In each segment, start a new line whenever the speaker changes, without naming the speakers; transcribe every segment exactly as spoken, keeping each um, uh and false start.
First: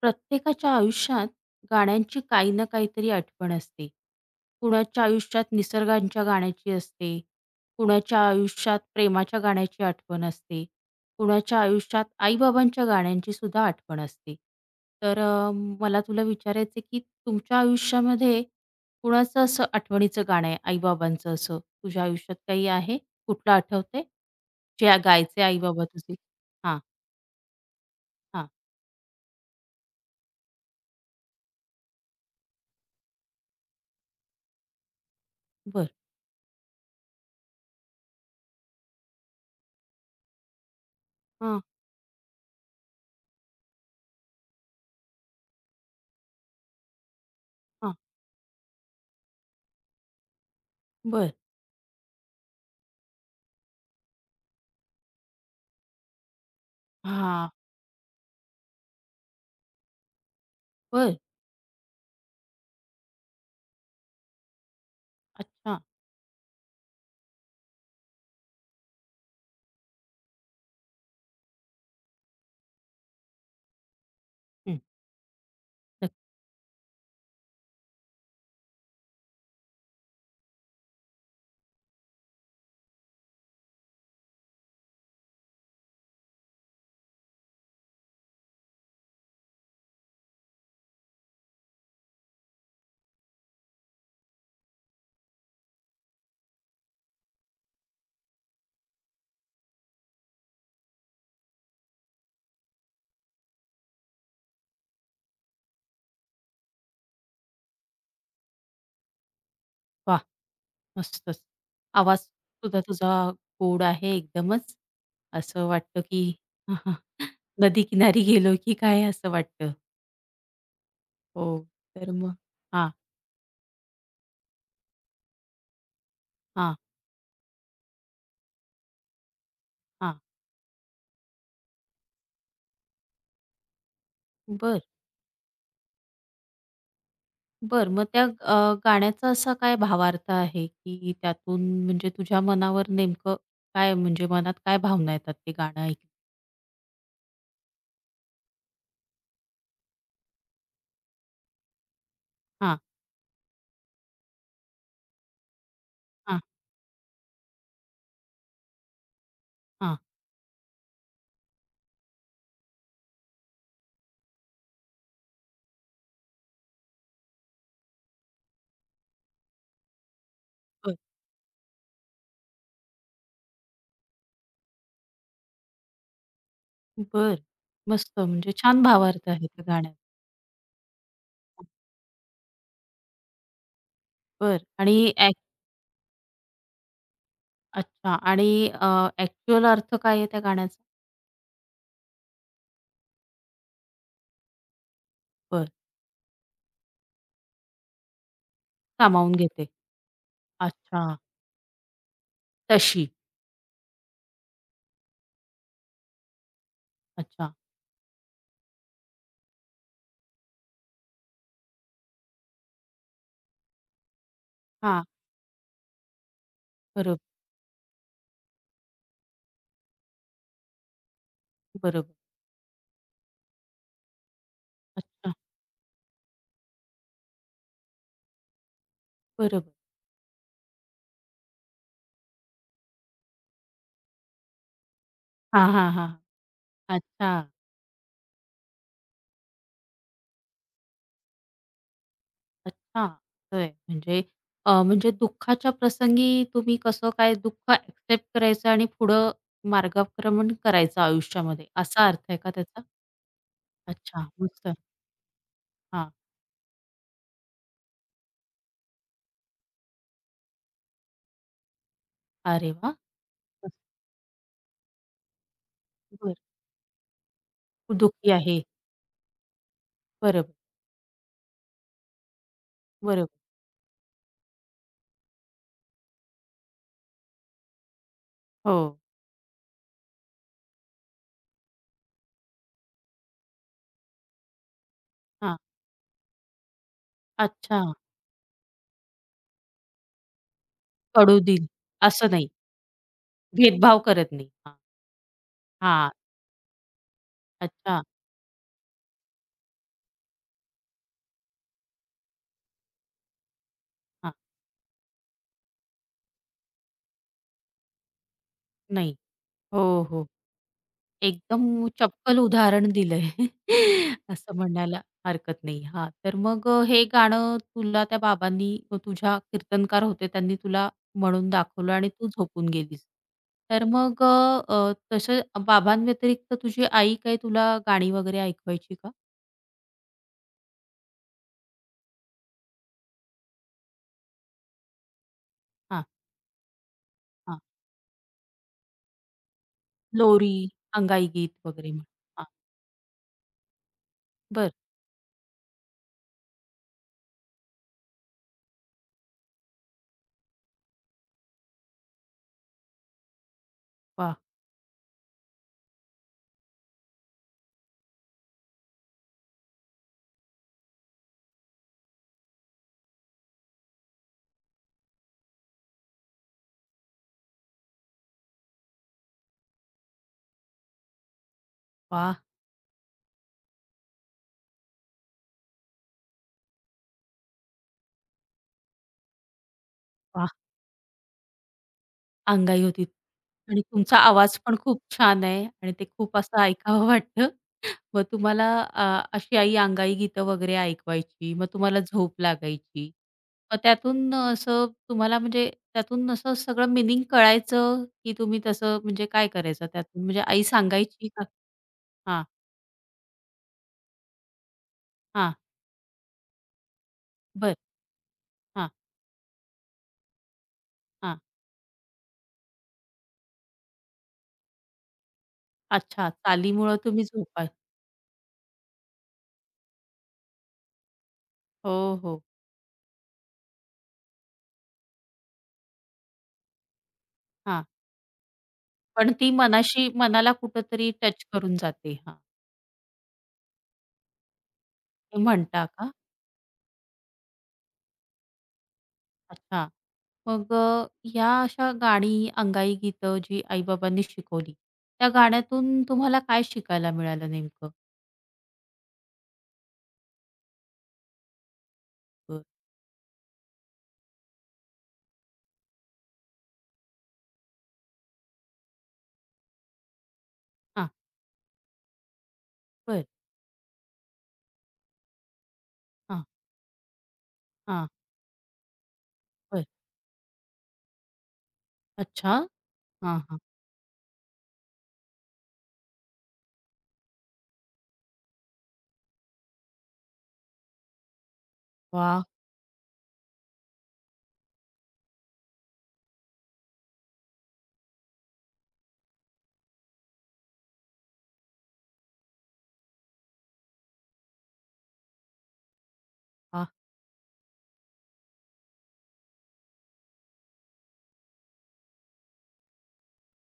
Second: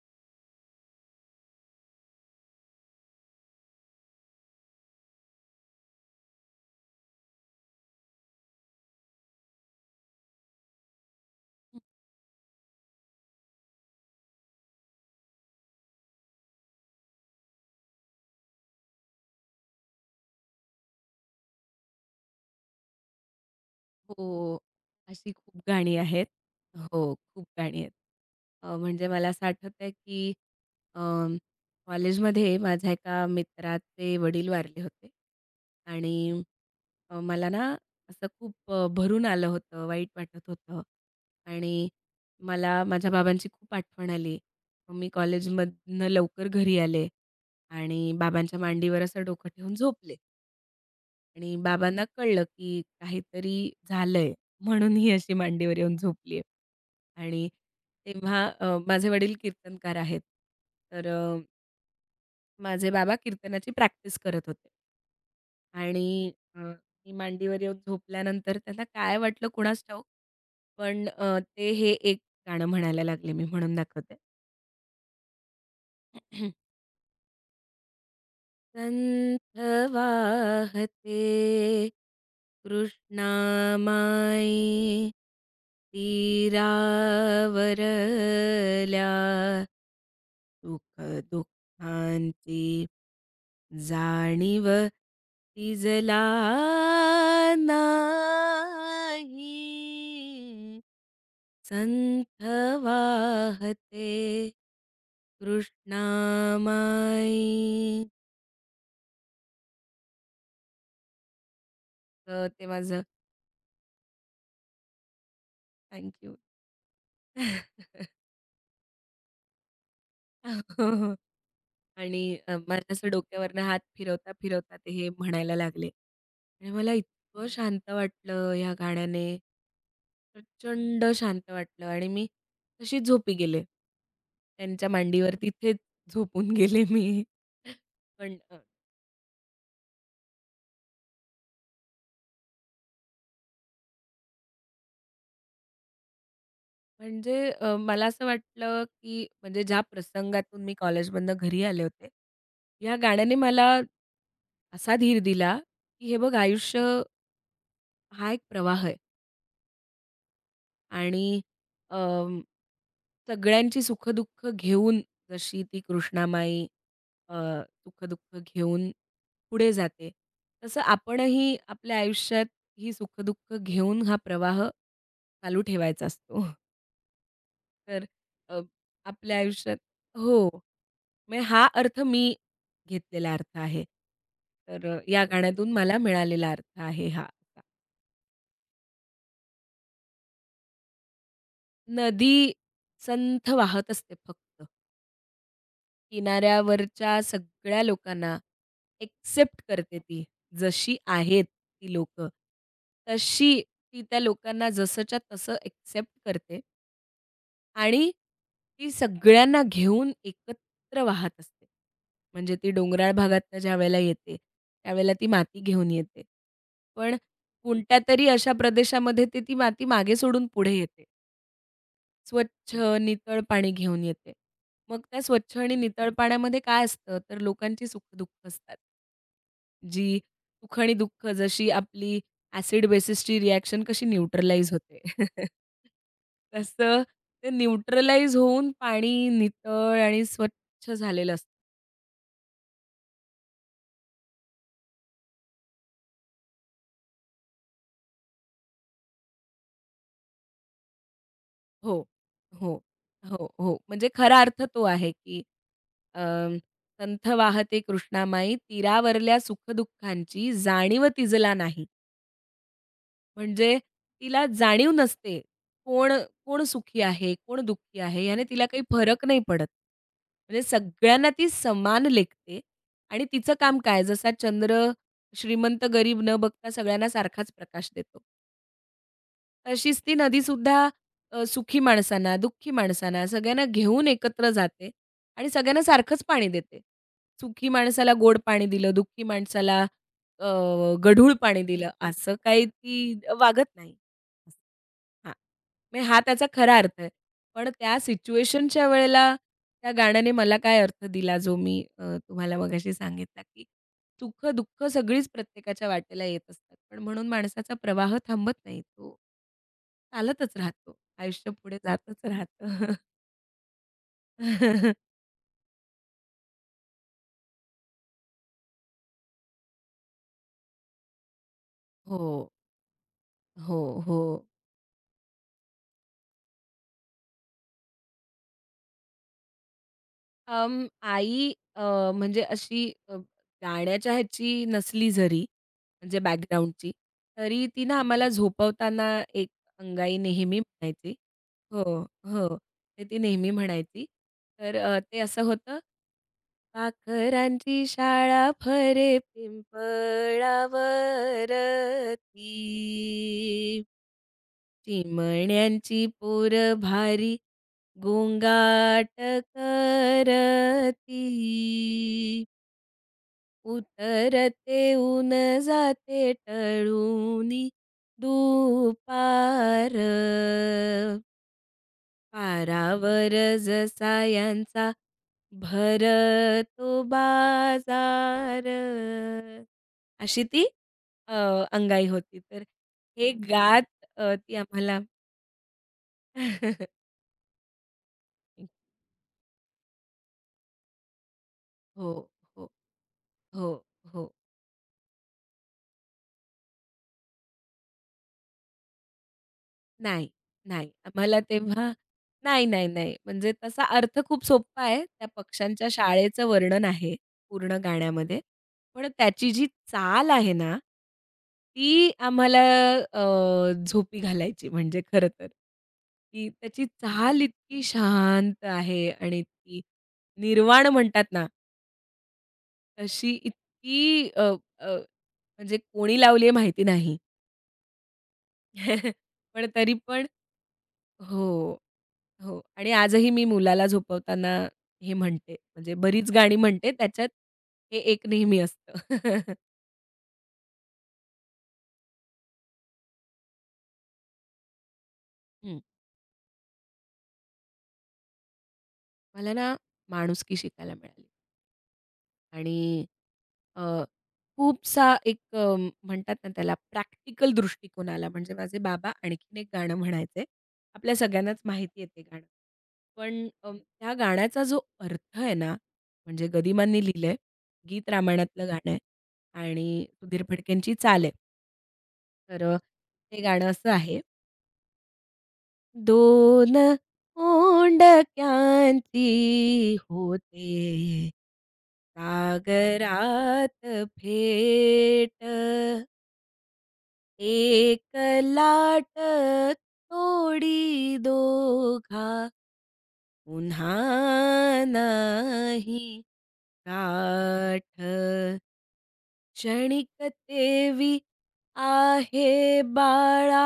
प्रत्येकाच्या आयुष्यात गाण्यांची काही ना काहीतरी आठवण असते. कुणाच्या आयुष्यात निसर्गांच्या गाण्याची असते, कुणाच्या आयुष्यात प्रेमाच्या गाण्याची आठवण असते, कुणाच्या आयुष्यात आई-बाबांच्या गाण्यांची सुद्धा आठवण असते. तर अ, मला तुला विचारायचं की तुमच्या आयुष्यामध्ये कुणाचं असं आठवणीचं गाणं आहे आई असं? तुझ्या आयुष्यात काही आहे? कुठलं आठवतंय?
हो.
जे
अशी
गायचे आई
खूप गाणी
तुझे?
आहेत.
हां,
हो, खूप गाणी आहेत.
हां.
अ, म्हणजे मला असं आठवतंय की अं, कॉलेजमध्ये माझ्या एका मित्राचे वडील वारले होते
बरं.
आणि अ, मला ना असं खूप अ, भरून आलं होतं, वाईट वाटत होतं
हां,
आणि मला माझ्या बाबांची खूप आठवण आली. मग मी कॉलेजमधनं लवकर घरी आले
हां.
आणि बाबांच्या मांडीवर असं डोकं ठेवून झोपले.
बरं.
आणि बाबांना कळलं, की काहीतरी झालंय म्हणून ही अशी मांडीवर येऊन झोपली आहे. आणि
हां.
तेव्हा अ, माझे वडील कीर्तनकार आहेत. तर
बरं.
अ, माझे बाबा कीर्तनाची प्रॅक्टिस करत होते.
अच्छा.
आणि अ, मी मांडीवर येऊन झोपल्यानंतर त्यांना काय वाटलं कुणास ठाऊक, पण अ, ते हे एक गाणं म्हणायला लागले. मी म्हणून दाखवते.
हं. नक्क
संथ वाहते कृष्णामाई तीरावरल्या सुख दुःखांची जाणीव तिजला नाही. संथ वाहते कृष्णामाई.
वाह! मस्तच. आवाज
अ, ते
सुद्धा
माझं
तुझा गोड आहे एकदमच. असं वाटतं
थँक
की
यू.
नदी किनारी गेलो की काय असं वाटतं.
हो, हो.
हो. तर
आणि
मग
अ,
हा,
माझ्या असं डोक्यावरनं हात फिरवता-फिरवता ते हे म्हणायला लागले आणि
हा,
मला इतकं शांत वाटलं ह्या गाण्याने.
हां.
प्रचंड शांत वाटलं आणि मी तशीच झोपी गेले.
बरं,
त्यांच्या मांडीवर तिथेच झोपून गेले मी.
बरं. मग त्या
पण अ,
अ, गाण्याचा असा काय भावार्थ आहे की त्यातून म्हणजे तुझ्या मनावर नेमकं काय म्हणजे मनात काय भावना येतात ते गाणं ऐकून?
म्हणजे अ, मला असं वाटलं, की म्हणजे ज्या प्रसंगातून मी कॉलेजमधनं घरी आले होते,
हां,
या गाण्याने मला असा धीर दिला, की हे बघ
हां,
आयुष्य हा एक प्रवाह आहे
हां.
आणि अम, सगळ्यांची सुखदुःख घेऊन जशी ती कृष्णामाई अ, सुखदुःख घेऊन पुढे जाते, तसं
बरं,
आपणही आपल्या आयुष्यात ही सुखदुःख घेऊन हा प्रवाह चालू ठेवायचा असतो.
बरं.
तर
मस्त म्हणजे
अ,
छान भावार्थ
आपल्या
आहे त्या
आयुष्यात
गाण्यात.
हो. म्हणजे हा अर्थ मी घेतलेला अर्थ आहे.
बरं
तर अ,
आणि
या गाण्यातून मला मिळालेला अर्थ आहे हा.
अच्छा आणि अ, ॲक्चुअल अर्थ काय आहे त्या गाण्याचा?
नदी संथ वाहत असते फक्त.
बरं.
किनाऱ्यावरच्या सगळ्या लोकांना
सामावून
एक्सेप्ट
घेते.
करते ती. जशी
अच्छा.
आहेत ती लोकं.
तशी.
तशी ती त्या लोकांना जसंच्या तसं एक्सेप्ट करते
अच्छा.
आणि ती सगळ्यांना घेऊन एकत्र वाहत असते. म्हणजे ती डोंगराळ भागातनं ज्यावेळेला येते,
हां.
त्यावेळेला ती माती घेऊन येते. पण
बरोबर,
कोणत्यातरी अशा प्रदेशामध्ये ती ती माती मागे सोडून पुढे येते.
बरोबर.
स्वच्छ, नितळ पाणी घेऊन येते. मग त्या
अच्छा.
स्वच्छ आणि नितळ पाण्यामध्ये काय असतं, तर लोकांची सुख-दुःख असतात.
बरोबर.
जी सुख आणि दुःख जशी आपली ॲसिड बेसिसची रिएक्शन कशी न्यूट्रलाइज होते.
हां, हां, हां.
तसं
अच्छा,
ते न्यूट्रलाइज होऊन पाणी नितळ आणि स्वच्छ झालेलं असतं.
अच्छा. होय. म्हणजे अ, म्हणजे दुःखाच्या प्रसंगी तुम्ही कसं काय दुःख ॲक्सेप्ट करायचं आणि पुढं मार्गक्रमण करायचं आयुष्यामध्ये
हो,
असा अर्थ आहे का त्याचा?
हो, हो, हो. म्हणजे
अच्छा.
खरा अर्थ
मस्त.
तो आहे, की
हां.
अ, "संथ वाहते कृष्णामाई तीरावरल्या सुख जाणीव तिजला नाही."
अरे वाह!
म्हणजे
मस्त.
तिला जाणीव नसते. कोण
बरं.
कोण सुखी आहे, कोण दुःखी आहे
दुःखी
याने
आहे.
तिला काही फरक नाही पडत.
बरोबर,
म्हणजे सगळ्यांना ती समान लेखते आणि
बरोबर.
तिचं काम काय जसा चंद्र श्रीमंत गरीब न बघता सगळ्यांना सारखाच प्रकाश देतो.
हो.
तशीच ती नदीसुद्धा अ, सुखी माणसांना, दुःखी माणसांना सगळ्यांना घेऊन एकत्र जाते आणि
हां.
सगळ्यांना सारखंच पाणी देते. सुखी
अच्छा.
माणसाला गोड पाणी दिलं, दुःखी माणसाला अ, गढूळ
पडू
पाणी
देईल
दिलं,
असं
असं
नाही.
काही ती वागत नाही.
भेदभाव करत नाही. हां,
हां, म्हणजे
हां.
हा त्याचा खरा अर्थ आहे. पण त्या
अच्छा.
सिच्युएशनच्या वेळेला त्या गाण्याने मला काय अर्थ दिला जो मी अ, तुम्हाला मगाशी सांगितला, की
हां.
सुख-दुःख सगळीच प्रत्येकाच्या वाटेला येत असतात. पण म्हणून माणसाचा प्रवाह थांबत नाही.
नाही.
तो
हो, हो.
चालतच राहतो. आयुष्य
एकदम
पुढे जातच
चपकल उदाहरण
राहतं.
दिलंय. असं म्हणायला हरकत नाही. हां, तर मग अ, हे गाणं तुला त्या बाबांनी अ, तुझ्या कीर्तनकार होते त्यांनी तुला म्हणून दाखवलं आणि तू
हो,
झोपून गेलीस.
हो,
तर
हो.
मग अ, अ, तसं बाबांव्यतिरिक्त तुझी आई काही तुला गाणी वगैरे ऐकवायची का?
अं, आई अ, म्हणजे अशी अ, गाण्याच्या ह्याची नसली जरी,
हां,
म्हणजे बॅकग्राऊंडची,
हां.
तरी ती ना आम्हाला झोपवताना एक अंगाई
लोरी,
नेहमी म्हणायची.
अंगाईगीत
हो,
वगैरे म्हण. हां.
हो. ते ती नेहमी म्हणायची.
बरं.
तर अ, ते असं होतं, "पाखरांची शाळा फरे पिंपळावरती."
वाह!
चिमण्यांची पोर भारी गोंगाट करती. उतरते ऊन जाते टळूनी दुपार.
वाह!
पारावर जसा यांचा भरतो बाजार. अशी
वाह!
ती अ, अंगाई होती. तर
अंगाई होती
हे
आणि
गात
तुमचा
अ, ती
आवाज पण
आम्हाला
खूप छान आहे आणि ते खूप असं ऐकावं वाटतं. मग तुम्हाला अ, अशी आई अंगाई गीतं वगैरे ऐकवायची. मग तुम्हाला
हो,
झोप
हो,
लागायची.
हो,
मग
हो.
त्यातून असं तुम्हाला म्हणजे त्यातून असं सगळं मीनिंग कळायचं, की तुम्ही तसं म्हणजे काय करायचं त्यातून?
नाही,
म्हणजे आई
नाही.
सांगायची
आम्हाला
का?
तेव्हा
हां,
नाही, नाही, नाही. म्हणजे तसा अर्थ खूप सोपा आहे. त्या
हां.
पक्ष्यांच्या शाळेचं वर्णन आहे
बरं.
पूर्ण गाण्यामध्ये.
हां,
पण त्याची जी चाल आहे ना,
हां.
ती आम्हाला अ, झोपी घालायची म्हणजे खरं तर.
अच्छा.
की त्याची
चालीमुळं तुम्ही
चाल
झोपा
इतकी शांत आहे आणि इतकी निर्वाण म्हणतात ना,
हो, हो.
तशी इतकी अ, अ, म्हणजे कोणी लावली आहे माहिती नाही.
हां. पण ती
पण तरी
मनाशी
पण
मनाला कुठेतरी टच करून
हो,
जाते. हां.
हो. आणि आजही मी मुलाला झोपवताना हे
ते
म्हणते.
म्हणता
म्हणजे
का?
बरीच गाणी म्हणते त्याच्यात हे एक नेहमी असतं.
अच्छा. मग अ, ह्या अशा गाणी, अंगाई गीतं जी आई-बाबांनी शिकवली, त्या
हं.
गाण्यातून तुम्हाला काय शिकायला मिळालं नेमकं?
मला ना माणुसकी शिकायला मिळाली.
बरं.
आणि अ, खूपसा एक अ, म्हणतात ना त्याला प्रॅक्टिकल दृष्टिकोन आला. म्हणजे माझे बाबा आणखीन एक गाणं म्हणायचे.
हां.
आपल्या सगळ्यांनाच माहिती आहे ते गाणं.
बरं.
पण अ, त्या गाण्याचा जो अर्थ आहे ना,
हां,
म्हणजे गदिमांनी लिहिलंय. गीत
हां.
रामायणातलं गाणं आहे
बरं.
आणि सुधीर फडकेंची चाल आहे.
अच्छा.
तर अ,
हां,
ते
हां.
गाणं असं आहे. दोन ओंडक्यांची होते
वाह!
सागरात भेट. एक लाट तोडी दोघा पुन्हा नाही
वाह!
गाठ. क्षणिक तेवी आहे बाळा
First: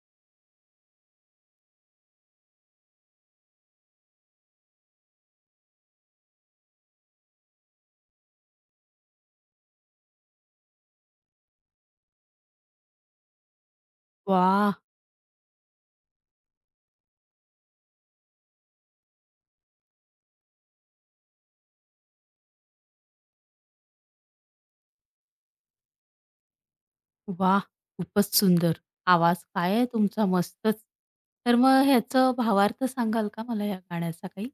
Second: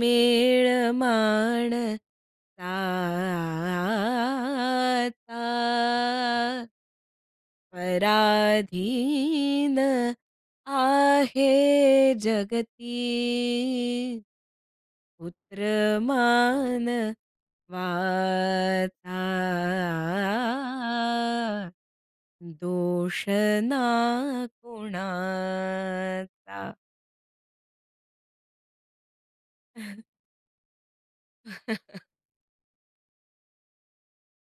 मेळ माण साचा. पराधीन आहे जगती
वाह!
पुत्र मानवाचा, दोष ना कोणाचा.
वाह! खूपच सुंदर. आवाज काय आहे तुमचा मस्तच. तर मग ह्याचं भावार्थ सांगाल का मला या गाण्याचा काही?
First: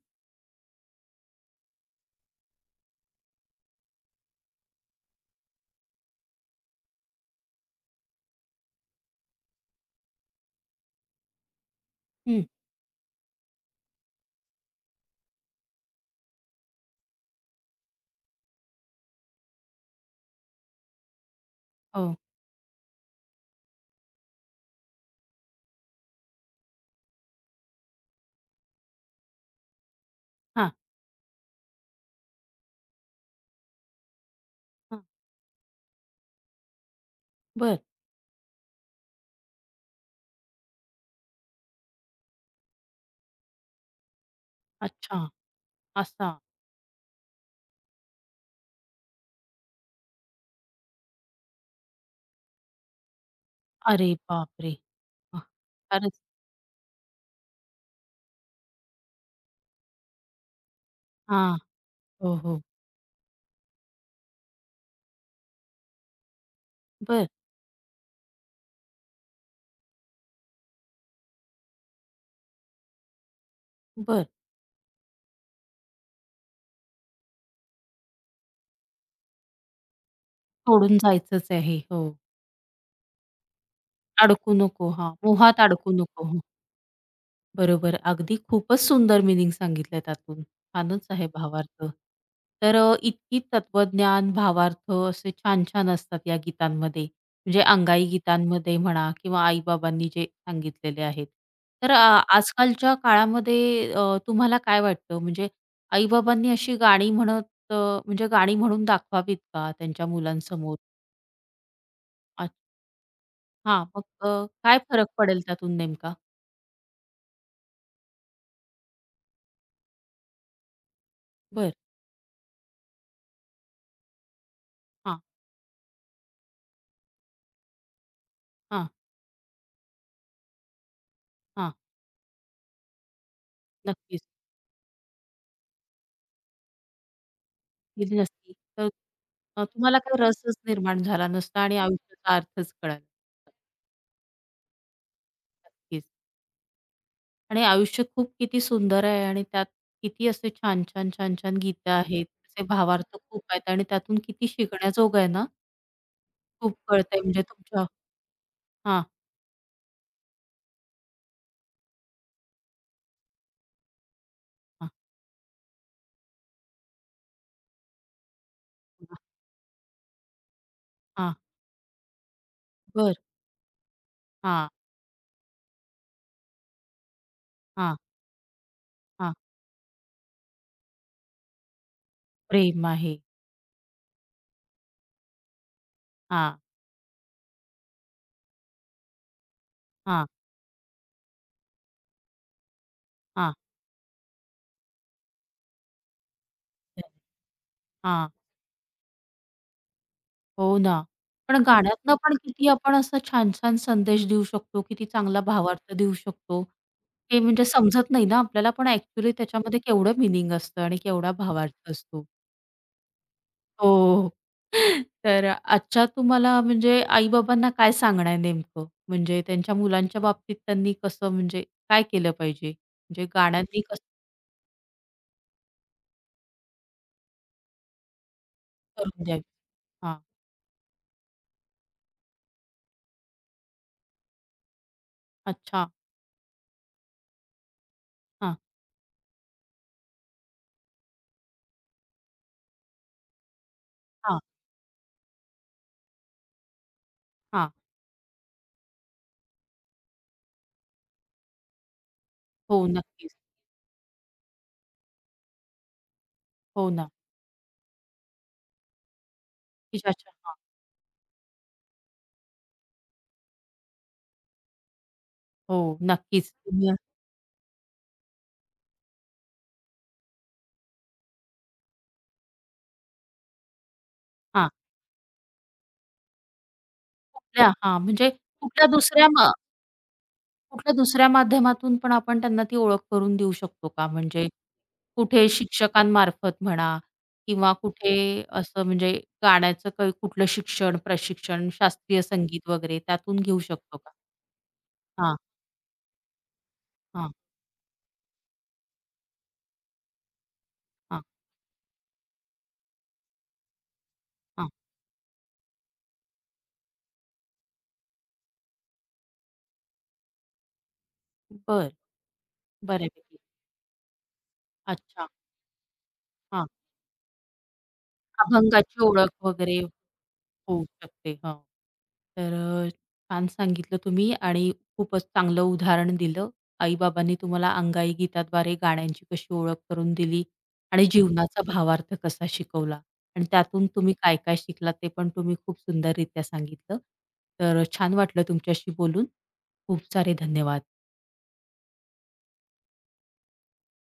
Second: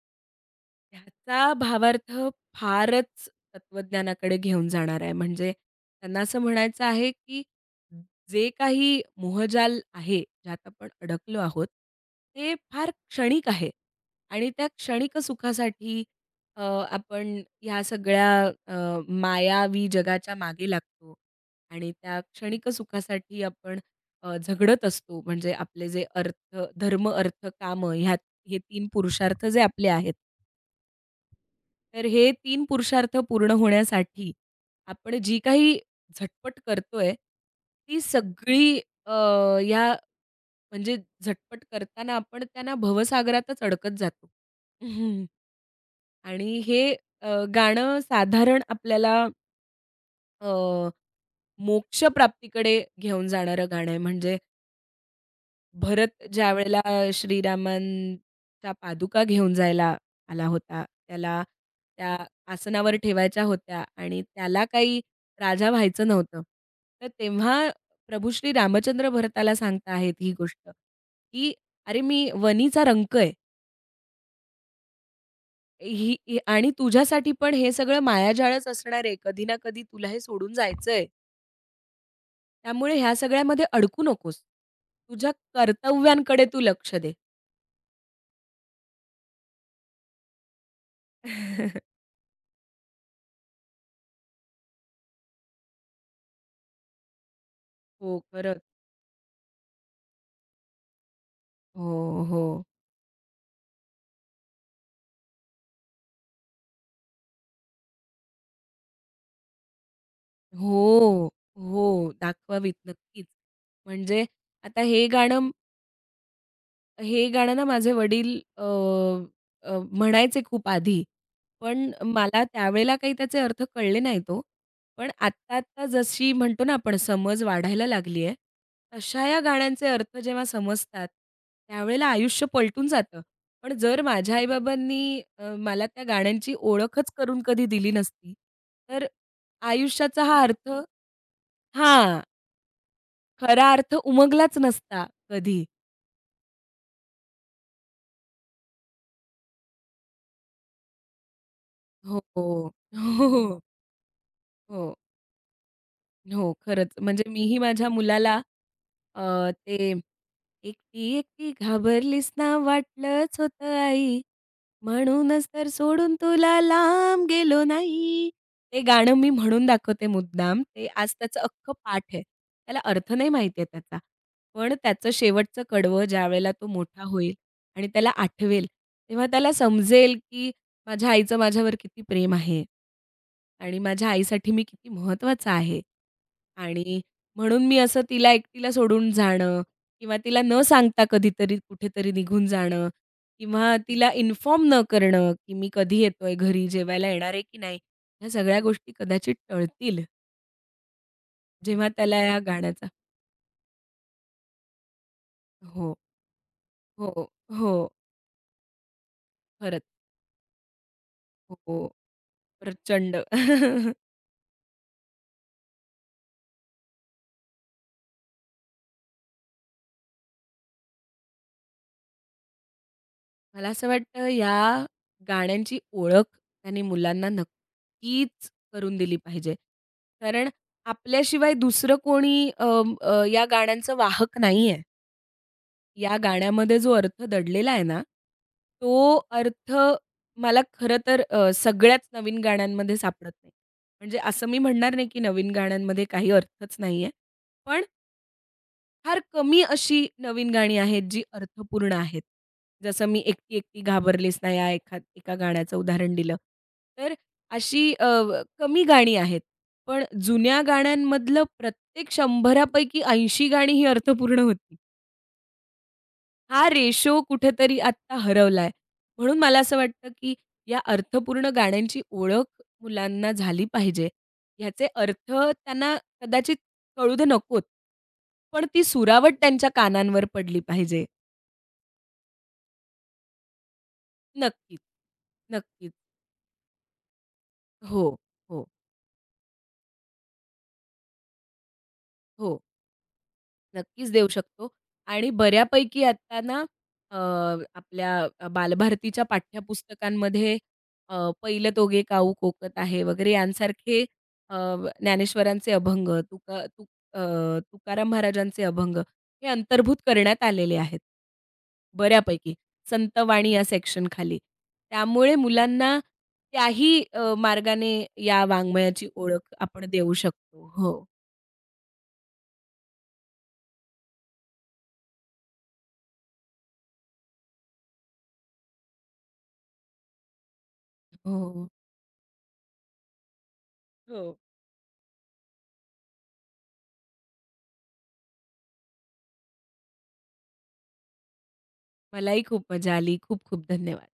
ह्याचा भावार्थ फारच तत्त्वज्ञानाकडे घेऊन जाणार आहे. म्हणजे त्यांना असं म्हणायचं आहे, की जे काही मोहजाल आहे, ज्यात आपण अडकलो आहोत,
हं.
ते फार क्षणिक आहे आणि त्या क्षणिक सुखासाठी अ, आपण ह्या सगळ्या अ, मायावी जगाच्या मागे लागतो आणि
हो.
त्या क्षणिक सुखासाठी आपण अ, झगडत असतो. म्हणजे आपले जे अर्थ, धर्म, अर्थ, कामं ह्या हे तीन पुरुषार्थ जे आपले आहेत.
हां,
तर हे तीन पुरुषार्थ पूर्ण होण्यासाठी
हां.
आपण जी काही झटपट करतोय,
बरं.
ती सगळी अ, या म्हणजे झटपट करताना आपण त्यांना भवसागरातच अडकत जातो.
अच्छा.
हम्म.
असा.
आणि हे अ, गाणं साधारण आपल्याला अ, मोक्षप्राप्तीकडे घेऊन जाणारं गाणं आहे.
अरे
म्हणजे
बापरे! वाह!
भरत
फारच
ज्यावेळेला श्रीरामांच्या पादुका घेऊन जायला आला होता, त्याला
हां.
त्या
हो, हो.
आसनावर ठेवायच्या होत्या आणि त्याला काही राजा व्हायचं नव्हतं. तर
बरं.
तेव्हा प्रभू श्री रामचंद्र भरताला सांगता आहेत ही गोष्ट, की "अरे मी वनीचा रंक आहे.
बरं.
ही ही आणि तुझ्यासाठी पण हे सगळं मायाजाळच असणार आहे. कधी ना कधी तुला हे सोडून जायचं
सोडून
आहे.
जायचंच आहे. हो.
त्यामुळे ह्या सगळ्यामध्ये अडकू नकोस.
अडकू नको. हां,
तुझ्या
मोहात अडकू नको.
कर्तव्यांकडे
हो,
तू लक्ष दे."
बरोबर. अगदी खूपच सुंदर मिनिंग सांगितलं त्यातून. छानच आहे भावार्थ. तर अ, इतकी तत्वज्ञान, भावार्थ असे छान-छान असतात या गीतांमध्ये. म्हणजे अंगाई
हो, खरं.
गीतांमध्ये म्हणा किंवा आई जे सांगितलेले आहेत. तर अ,
हो, हो.
आजकालच्या काळामध्ये अ, तुम्हाला काय वाटतं म्हणजे आई अशी गाणी म्हणत अ, म्हणजे गाणी म्हणून दाखवावीत का त्यांच्या मुलांसमोर?
हो, हो. दाखवावीत नक्कीच.
हां, मग
म्हणजे
अ, काय
आता हे
फरक पडेल
गाणं
त्यातून नेमका?
हे गाणं ना माझे वडील अ, अ, म्हणायचे खूप आधी.
बर,
पण मला त्यावेळेला काही त्याचे अर्थ कळले नाहीत ओ. पण
हां,
आत्ता-आत्ता जशी म्हणतो ना आपण समज वाढायला लागली आहे,
हां,
तशा या गाण्यांचे अर्थ जेव्हा समजतात,
हां.
त्यावेळेला आयुष्य पलटून जातं. पण जर
नक्कीच.
माझ्या आई-बाबांनी अ, मला त्या गाण्यांची ओळखच करून कधी दिली
दिली
नसती,
नसती तर
तर
अ, तुम्हाला काही
आयुष्याचा हा
रसच
अर्थ
निर्माण झाला नसता आणि
हां,
आयुष्याचा अर्थच कळाला नसता.
खरा अर्थ उमगलाच नसता कधी.
नक्कीच. आणि आयुष्य खूप किती सुंदर आहे आणि त्यात किती असे छान, छान, छान, छान गीतं
हो,
आहेत. असे
हो,
भावार्थ खूप
हो,
आहेत आणि त्यातून किती
हो.
शिकण्याजोगं आहे ना,
हो,
खूप
खरंच.
कळतंय
म्हणजे
म्हणजे
मीही
तुमच्या
माझ्या मुलाला
हां,
अ, ते एकटी एकटी घाबरलीस ना वाटलंच होतं आई,
हां,
म्हणूनच तर सोडून तुला लांब गेलो नाही. ते गाणं
हां,
मी म्हणून दाखवते मुद्दाम. ते आज
हां.
त्याचं अख्खं पाठ आहे. त्याला अर्थ
बरं.
नाही माहिती आहे त्याचा.
हां,
पण त्याचं शेवटचं कडवं ज्यावेळेला तो मोठा होईल आणि
हां,
त्याला आठवेल, तेव्हा
हां.
त्याला समजेल, की माझ्या आईचं माझ्यावर किती प्रेम आहे.
प्रेम आहे.
आणि माझ्या आईसाठी मी किती महत्त्वाचा आहे.
हां,
आणि म्हणून मी असं तिला एकटीला सोडून जाणं किंवा
हां,
तिला न सांगता कधीतरी कुठेतरी निघून जाणं
हां.
किंवा तिला इन्फॉर्म न करणं, की मी कधी येतोय घरी, जेवायला येणार आहे की नाही,
हां.
ह्या सगळ्या गोष्टी कदाचित टळतील
हो ना. पण
जेव्हा
गाण्यातनं
त्याला
पण
या
किती
गाण्याचा
आपण असा छान-छान संदेश देऊ शकतो, किती चांगला भावार्थ
हो,
देऊ शकतो.
हो,
हे म्हणजे
हो.
समजत नाही ना आपल्याला, पण ॲक्चुअली त्याच्यामध्ये
खरंच.
केवढं मिनिंग असतं आणि केवढा
हो,
भावार्थ
हो.
असतो.
प्रचंड.
हो. तर आजच्या तुम्हाला म्हणजे आई-बाबांना काय सांगणं नेमकं? म्हणजे त्यांच्या मुलांच्या बाबतीत त्यांनी कसं म्हणजे काय केलं पाहिजे? म्हणजे
मला
गाण्यांनी
असं
कसं
वाटतं या गाण्यांची ओळख त्यांनी मुलांना नक्कीच करून दिली
करून द्यावी?
पाहिजे.
हां.
कारण आपल्याशिवाय दुसरं कोणी अं, अ, या गाण्यांचं वाहक नाही नाहीये.
अच्छा.
या गाण्यामध्ये जो अर्थ दडलेला आहे ना,
हां,
तो अर्थ मला खरं तर अ, सगळ्याच नवीन गाण्यांमध्ये सापडत नाही. म्हणजे
हां,
असं मी म्हणणार नाही की नवीन गाण्यांमध्ये काही अर्थच नाहीये.
हां.
पण फार कमी अशी नवीन गाणी आहेत जी अर्थपूर्ण आहेत.
हो,
जसं मी
नक्कीच.
एकटी एकटी घाबरलीस ना या एखा एका गाण्याचं उदाहरण दिलं.
हो ना.
तर अशी अ, व- कमी गाणी आहेत.
की
पण
ज्याच्या हां.
जुन्या गाण्यांमधलं प्रत्येक शंभर पैकी ऐंशी गाणी ही अर्थपूर्ण होती.
हो, नक्कीच.
हा
तुम्ही
रेशो कुठेतरी आत्ता हरवलाय. म्हणून मला असं वाटतं, की या अर्थपूर्ण गाण्यांची ओळख मुलांना झाली पाहिजे.
हां.
ह्याचे अर्थ त्यांना कदाचित कळू दे नकोत.
कुठल्या हां, म्हणजे
पण ती
कुठल्या दुसऱ्या
सुरावट
मा
त्यांच्या कानांवर पडली
कुठल्या
पाहिजे.
दुसऱ्या माध्यमातून पण आपण त्यांना ती ओळख करून देऊ शकतो का? म्हणजे
नक्कीच.
कुठे
नक्कीच.
शिक्षकांमार्फत म्हणा किंवा
हो,
कुठे
हो,
असं म्हणजे गाण्याचं काही कुठलं शिक्षण, प्रशिक्षण, शास्त्रीय
हो.
संगीत वगैरे त्यातून घेऊ शकतो
नक्कीच
का?
देऊ शकतो आणि
हां,
बऱ्यापैकी आता ना अ,
हां,
आपल्या अ, बालभारतीच्या पाठ्यपुस्तकांमध्ये अ,
हां,
"पहिलं तोगे काऊ कोकत आहे" वगैरे यांसारखे अ,
हां.
ज्ञानेश्वरांचे अभंग, तुका तु अ, तुकाराम महाराजांचे अभंग हे अंतर्भूत करण्यात आलेले आहेत.
बरं.
बऱ्यापैकी
बऱ्यापैकी.
संतवाणी या सेक्शनखाली.
अच्छा.
त्यामुळे मुलांना
हां.
त्याही अ, मार्गाने या
अभंगाची
वाङ्मयाची
ओळख
ओळख
वगैरे
आपण देऊ शकतो.
होऊ
हो.
शकते. हो. तर अ, छान सांगितलं तुम्ही आणि खूपच चांगलं उदाहरण दिलं. आई-बाबांनी तुम्हाला अंगाई गीताद्वारे गाण्यांची कशी ओळख करून दिली आणि जीवनाचा
हो.
भावार्थ कसा शिकवला आणि त्यातून तुम्ही
हो.
काय-काय शिकलात ते पण तुम्ही खूप सुंदररित्या सांगितलं. तर छान वाटलं तुमच्याशी बोलून. खूप सारे धन्यवाद.
मलाही खूप मजा आली. खूप खूप धन्यवाद.